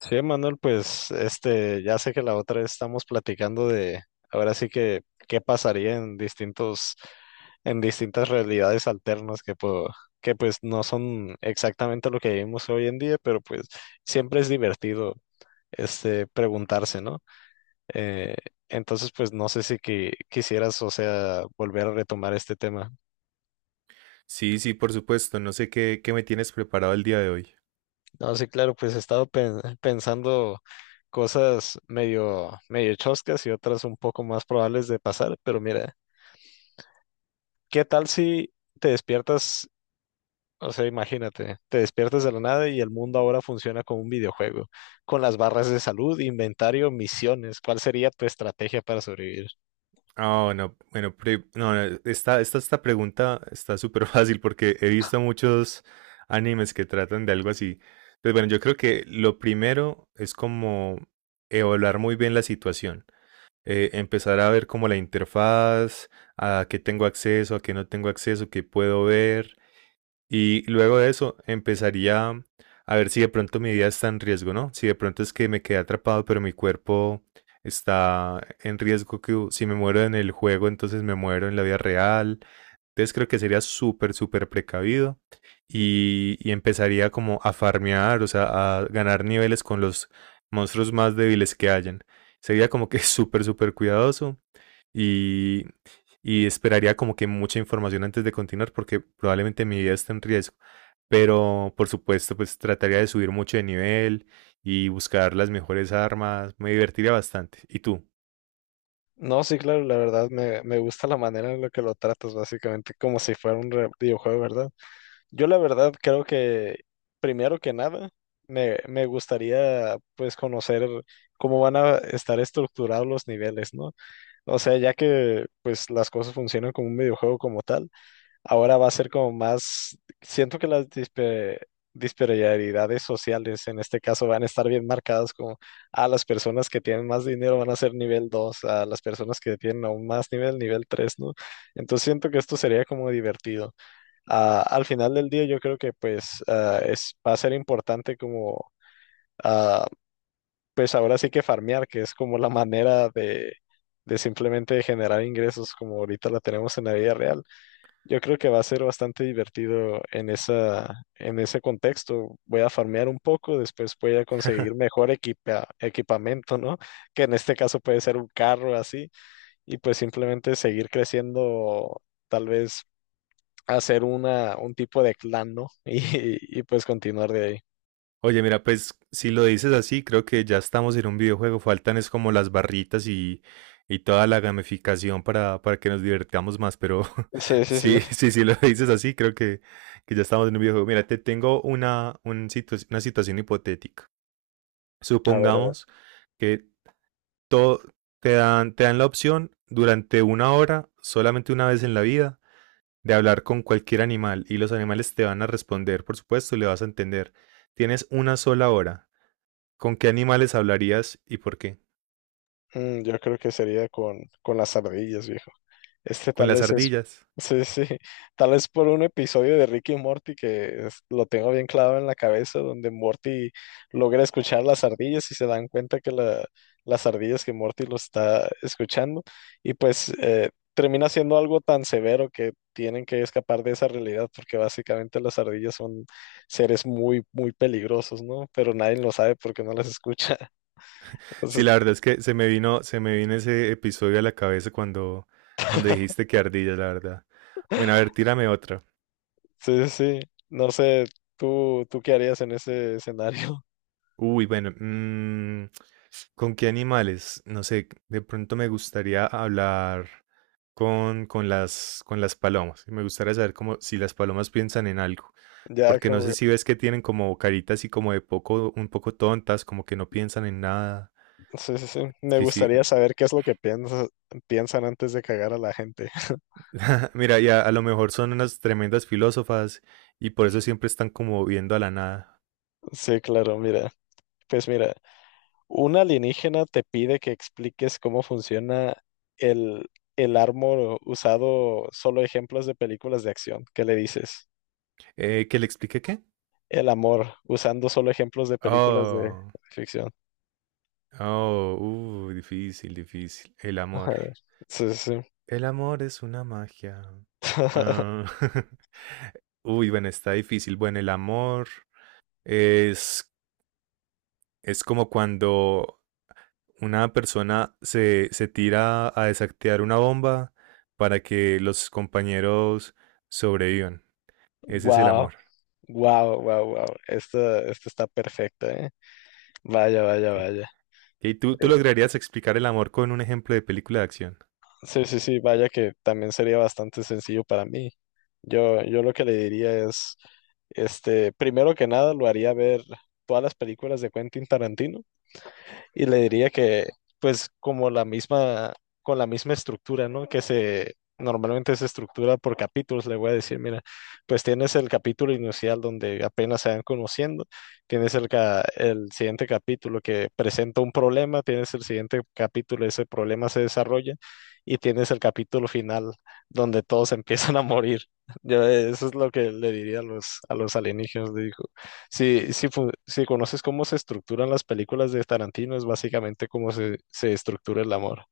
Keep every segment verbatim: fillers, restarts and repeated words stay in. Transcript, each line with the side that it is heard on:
left: Sí, Manuel, pues este, ya sé que la otra vez estamos platicando de, ahora sí que, qué pasaría en distintos, en distintas realidades alternas que, po- que pues no son exactamente lo que vivimos hoy en día, pero pues siempre es divertido este, preguntarse, ¿no? Eh, entonces, pues no sé si qui- quisieras, o sea, volver a retomar este tema.
right: Sí, sí, por supuesto. No sé qué, qué me tienes preparado el día de hoy.
left: No, sí, claro, pues he estado pen- pensando cosas medio, medio choscas y otras un poco más probables de pasar, pero mira, ¿qué tal si te despiertas, o sea, imagínate, te despiertas de la nada y el mundo ahora funciona como un videojuego, con las barras de salud, inventario, misiones? ¿Cuál sería tu estrategia para sobrevivir?
right: Ah, bueno, bueno, pre- no, no, esta, esta, esta pregunta está súper fácil porque he visto muchos animes que tratan de algo así. Entonces, bueno, yo creo que lo primero es como evaluar muy bien la situación. Eh, empezar a ver como la interfaz, a qué tengo acceso, a qué no tengo acceso, qué puedo ver. Y luego de eso empezaría a ver si de pronto mi vida está en riesgo, ¿no? Si de pronto es que me quedé atrapado, pero mi cuerpo está en riesgo, que si me muero en el juego, entonces me muero en la vida real. Entonces creo que sería súper, súper precavido y, y empezaría como a farmear, o sea, a ganar niveles con los monstruos más débiles que hayan. Sería como que súper, súper cuidadoso y, y esperaría como que mucha información antes de continuar porque probablemente mi vida está en riesgo. Pero por supuesto, pues trataría de subir mucho de nivel y buscar las mejores armas. Me divertiría bastante. ¿Y tú?
left: No, sí, claro, la verdad me, me gusta la manera en la que lo tratas, básicamente, como si fuera un re- videojuego, ¿verdad? Yo la verdad creo que primero que nada me, me gustaría pues conocer cómo van a estar estructurados los niveles, ¿no? O sea, ya que pues las cosas funcionan como un videojuego como tal, ahora va a ser como más, siento que las dispe- disparidades sociales en este caso van a estar bien marcadas, como a las personas que tienen más dinero van a ser nivel dos, a las personas que tienen aún más nivel, nivel tres, ¿no? Entonces siento que esto sería como divertido. Ah, al final del día yo creo que pues ah, es, va a ser importante como ah, pues ahora sí que farmear, que es como la manera de, de simplemente generar ingresos como ahorita la tenemos en la vida real. Yo creo que va a ser bastante divertido en esa, en ese contexto. Voy a farmear un poco, después voy a conseguir mejor equipa- equipamiento, ¿no? Que en este caso puede ser un carro así, y pues simplemente seguir creciendo. Tal vez hacer una, un tipo de clan, ¿no? Y, y pues continuar de ahí.
right: Oye, mira, pues si lo dices así, creo que ya estamos en un videojuego. Faltan es como las barritas y, y toda la gamificación para, para que nos divertamos más. Pero
left: Sí, sí, sí.
right: sí, sí, sí lo dices así, creo que, que ya estamos en un videojuego. Mira, te tengo una, un situa- una situación hipotética.
left: A ver, a ver.
right: Supongamos que todo, te dan, te dan la opción durante una hora, solamente una vez en la vida, de hablar con cualquier animal y los animales te van a responder, por supuesto, le vas a entender. Tienes una sola hora. ¿Con qué animales hablarías y por qué?
left: Mm, yo creo que sería con, con las ardillas, viejo. Este
right: Con
left: tal
right: las
left: vez es,
right: ardillas.
left: sí, sí, tal vez por un episodio de Ricky y Morty que es- lo tengo bien clavado en la cabeza, donde Morty logra escuchar las ardillas y se dan cuenta que la- las ardillas, que Morty lo está escuchando, y pues eh, termina siendo algo tan severo que tienen que escapar de esa realidad, porque básicamente las ardillas son seres muy, muy peligrosos, ¿no? Pero nadie lo sabe porque no las escucha.
right: Sí,
left: Entonces,
right: la verdad es que se me vino, se me vino ese episodio a la cabeza cuando, cuando dijiste que ardillas, la verdad. Bueno, a ver, tírame otra.
left: sí, sí, sí. No sé, ¿tú, tú qué harías en ese escenario?
right: Uy, bueno, mm, ¿con qué animales? No sé, de pronto me gustaría hablar con, con las, con las palomas. Me gustaría saber cómo, si las palomas piensan en algo.
left: Ya,
right: Porque no
left: como,
right: sé
left: que-
right: si ves que tienen como caritas y como de poco, un poco tontas, como que no piensan en nada.
left: sí, sí, sí. Me
right: Sí, sí.
left: gustaría saber qué es lo que piensa- piensan antes de cagar a la gente.
right: Mira, ya a lo mejor son unas tremendas filósofas y por eso siempre están como viendo a la nada.
left: Sí, claro, mira. Pues mira, un alienígena te pide que expliques cómo funciona el, el amor usado solo ejemplos de películas de acción. ¿Qué le dices?
right: Eh, ¿que le explique qué?
left: El amor usando solo ejemplos de películas de
right: Oh,
left: ficción.
right: oh, uh, Difícil, difícil. El amor.
left: Sí, sí.
right: El amor es una magia. Ah, uy, bueno, está difícil. Bueno, el amor es, es como cuando una persona se, se tira a desactivar una bomba para que los compañeros sobrevivan. Ese es el
left: Wow,
right: amor.
left: wow, wow, wow. Esta, esta está perfecta, ¿eh? Vaya, vaya,
right: Ok.
left: vaya.
right: ¿Y tú, tú lograrías explicar el amor con un ejemplo de película de acción?
left: Sí, sí, sí, vaya que también sería bastante sencillo para mí. Yo, yo lo que le diría es, este, primero que nada, lo haría ver todas las películas de Quentin Tarantino y le diría que, pues, como la misma, con la misma estructura, ¿no? Que se, normalmente se estructura por capítulos. Le voy a decir, mira, pues tienes el capítulo inicial donde apenas se van conociendo, tienes el, ca- el siguiente capítulo que presenta un problema, tienes el siguiente capítulo, ese problema se desarrolla, y tienes el capítulo final donde todos empiezan a morir. Yo, eh, eso es lo que le diría a los, a los alienígenas, le digo. Si, si, fu- si conoces cómo se estructuran las películas de Tarantino, es básicamente cómo se, se estructura el amor.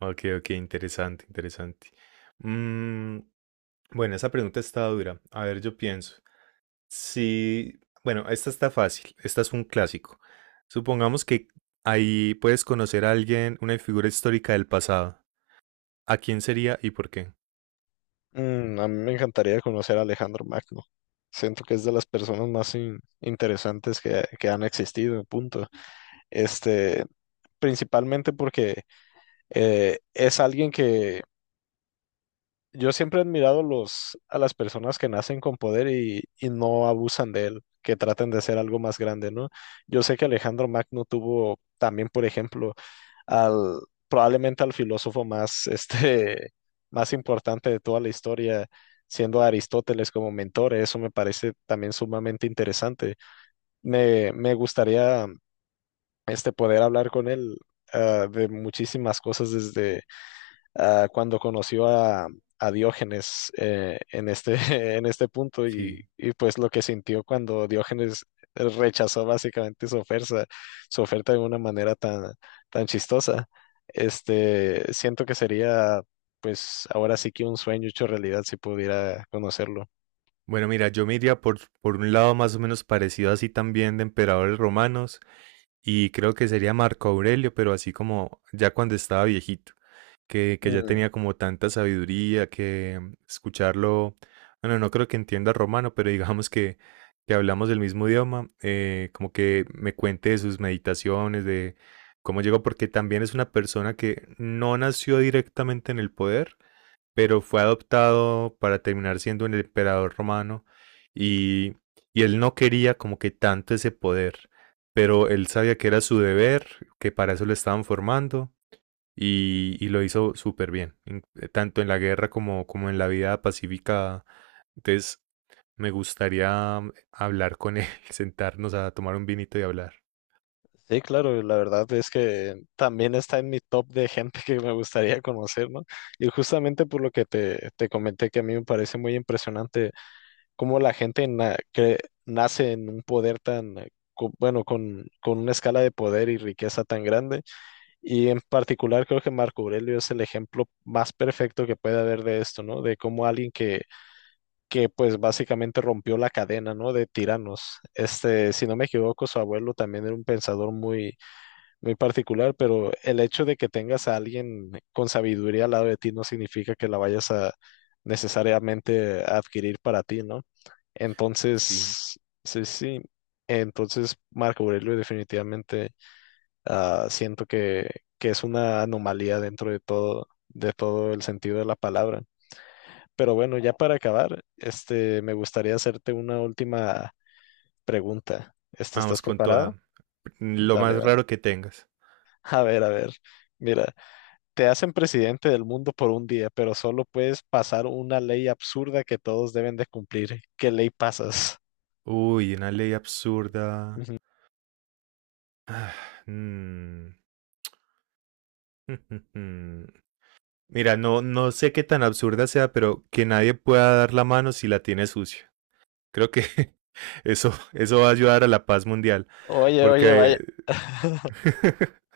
right: Ok, ok, interesante, interesante. Mm, Bueno, esa pregunta está dura. A ver, yo pienso. Si, bueno, esta está fácil. Esta es un clásico. Supongamos que ahí puedes conocer a alguien, una figura histórica del pasado. ¿A quién sería y por qué?
left: Mm, a mí me encantaría conocer a Alejandro Magno. Siento que es de las personas más in- interesantes que, que han existido, punto. Este, Principalmente porque eh, es alguien que yo siempre he admirado los, a las personas que nacen con poder y, y no abusan de él, que traten de ser algo más grande, ¿no? Yo sé que Alejandro Magno tuvo también, por ejemplo, al probablemente al filósofo más, este, más importante de toda la historia, siendo a Aristóteles como mentor. Eso me parece también sumamente interesante. Me, me gustaría este, poder hablar con él ah, de muchísimas cosas desde ah, cuando conoció a, a Diógenes eh, en este, en este punto y,
right: Sí.
left: y pues lo que sintió cuando Diógenes rechazó básicamente su oferta, su oferta de una manera tan, tan chistosa. Este, siento que sería pues ahora sí que un sueño hecho realidad si pudiera conocerlo.
right: Bueno, mira, yo me iría por, por un lado más o menos parecido así también de emperadores romanos y creo que sería Marco Aurelio, pero así como ya cuando estaba viejito. que, que ya
left: Mm,
right: tenía como tanta sabiduría que escucharlo, bueno, no creo que entienda romano, pero digamos que, que hablamos del mismo idioma, eh, como que me cuente de sus meditaciones, de cómo llegó, porque también es una persona que no nació directamente en el poder, pero fue adoptado para terminar siendo el emperador romano y, y él no quería como que tanto ese poder, pero él sabía que era su deber, que para eso lo estaban formando y, y lo hizo súper bien, en- eh, tanto en la guerra como, como en la vida pacífica. Entonces, me gustaría mm, hablar con él, sentarnos a tomar un vinito y hablar.
left: sí, claro, la verdad es que también está en mi top de gente que me gustaría conocer, ¿no? Y justamente por lo que te, te comenté que a mí me parece muy impresionante cómo la gente na- que nace en un poder tan, eh, co- bueno, con, con una escala de poder y riqueza tan grande. Y en particular creo que Marco Aurelio es el ejemplo más perfecto que puede haber de esto, ¿no? De cómo alguien que, que pues básicamente rompió la cadena, ¿no? De tiranos. Este, si no me equivoco, su abuelo también era un pensador muy muy particular, pero el hecho de que tengas a alguien con sabiduría al lado de ti no significa que la vayas a necesariamente a adquirir para ti, ¿no?
right: Sí,
left: Entonces, sí, sí. Entonces, Marco Aurelio definitivamente ah, siento que, que es una anomalía dentro de todo, de todo el sentido de la palabra. Pero bueno, ya para acabar, este, me gustaría hacerte una última pregunta. Este, ¿estás
right: vamos con
left: preparado?
right: toda. Lo
left: Dale,
right: más
left: dale.
right: raro que tengas.
left: A ver, a ver. Mira. Te hacen presidente del mundo por un día, pero solo puedes pasar una ley absurda que todos deben de cumplir. ¿Qué ley pasas?
right: Uy, una ley absurda.
left: Ujú.
right: Mm, Mira, no, no sé qué tan absurda sea, pero que nadie pueda dar la mano si la tiene sucia. Creo que eso, eso va a ayudar a la paz mundial,
left: Oye, oye, vaya,
right: porque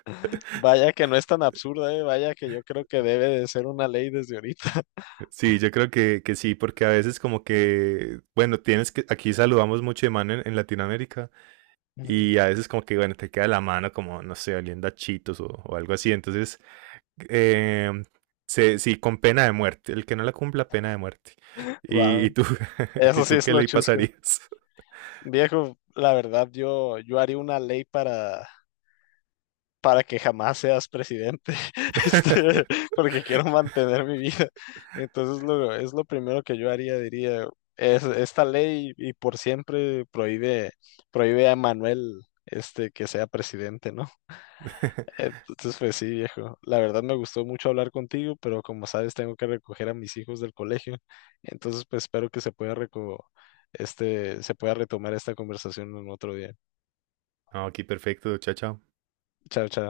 left: vaya que no es tan absurda, eh. Vaya que yo creo que debe de ser una ley desde ahorita.
right: sí, yo creo que, que sí, porque a veces como que, bueno, tienes que, aquí saludamos mucho de mano en, en Latinoamérica
left: Ujú.
right: y a veces como que, bueno, te queda la mano como, no sé, oliendo a chitos o, o algo así, entonces, eh, se, sí, con pena de muerte, el que no la cumpla, pena de muerte. ¿Y, y
left: Wow,
right: tú, y
left: eso sí
right: tú
left: es
right: qué
left: lo
right: ley
left: chusco.
right: pasarías?
left: Viejo, la verdad yo yo haría una ley para para que jamás seas presidente, este, porque quiero mantener mi vida. Entonces lo, es lo primero que yo haría. Diría, es, esta ley y por siempre prohíbe, prohíbe a Manuel este, que sea presidente, ¿no? Entonces pues sí, viejo, la verdad me gustó mucho hablar contigo, pero como sabes tengo que recoger a mis hijos del colegio, entonces pues espero que se pueda reco- este, se pueda retomar esta conversación en otro día.
right: No, aquí perfecto, chao, chao.
left: Chao, chao.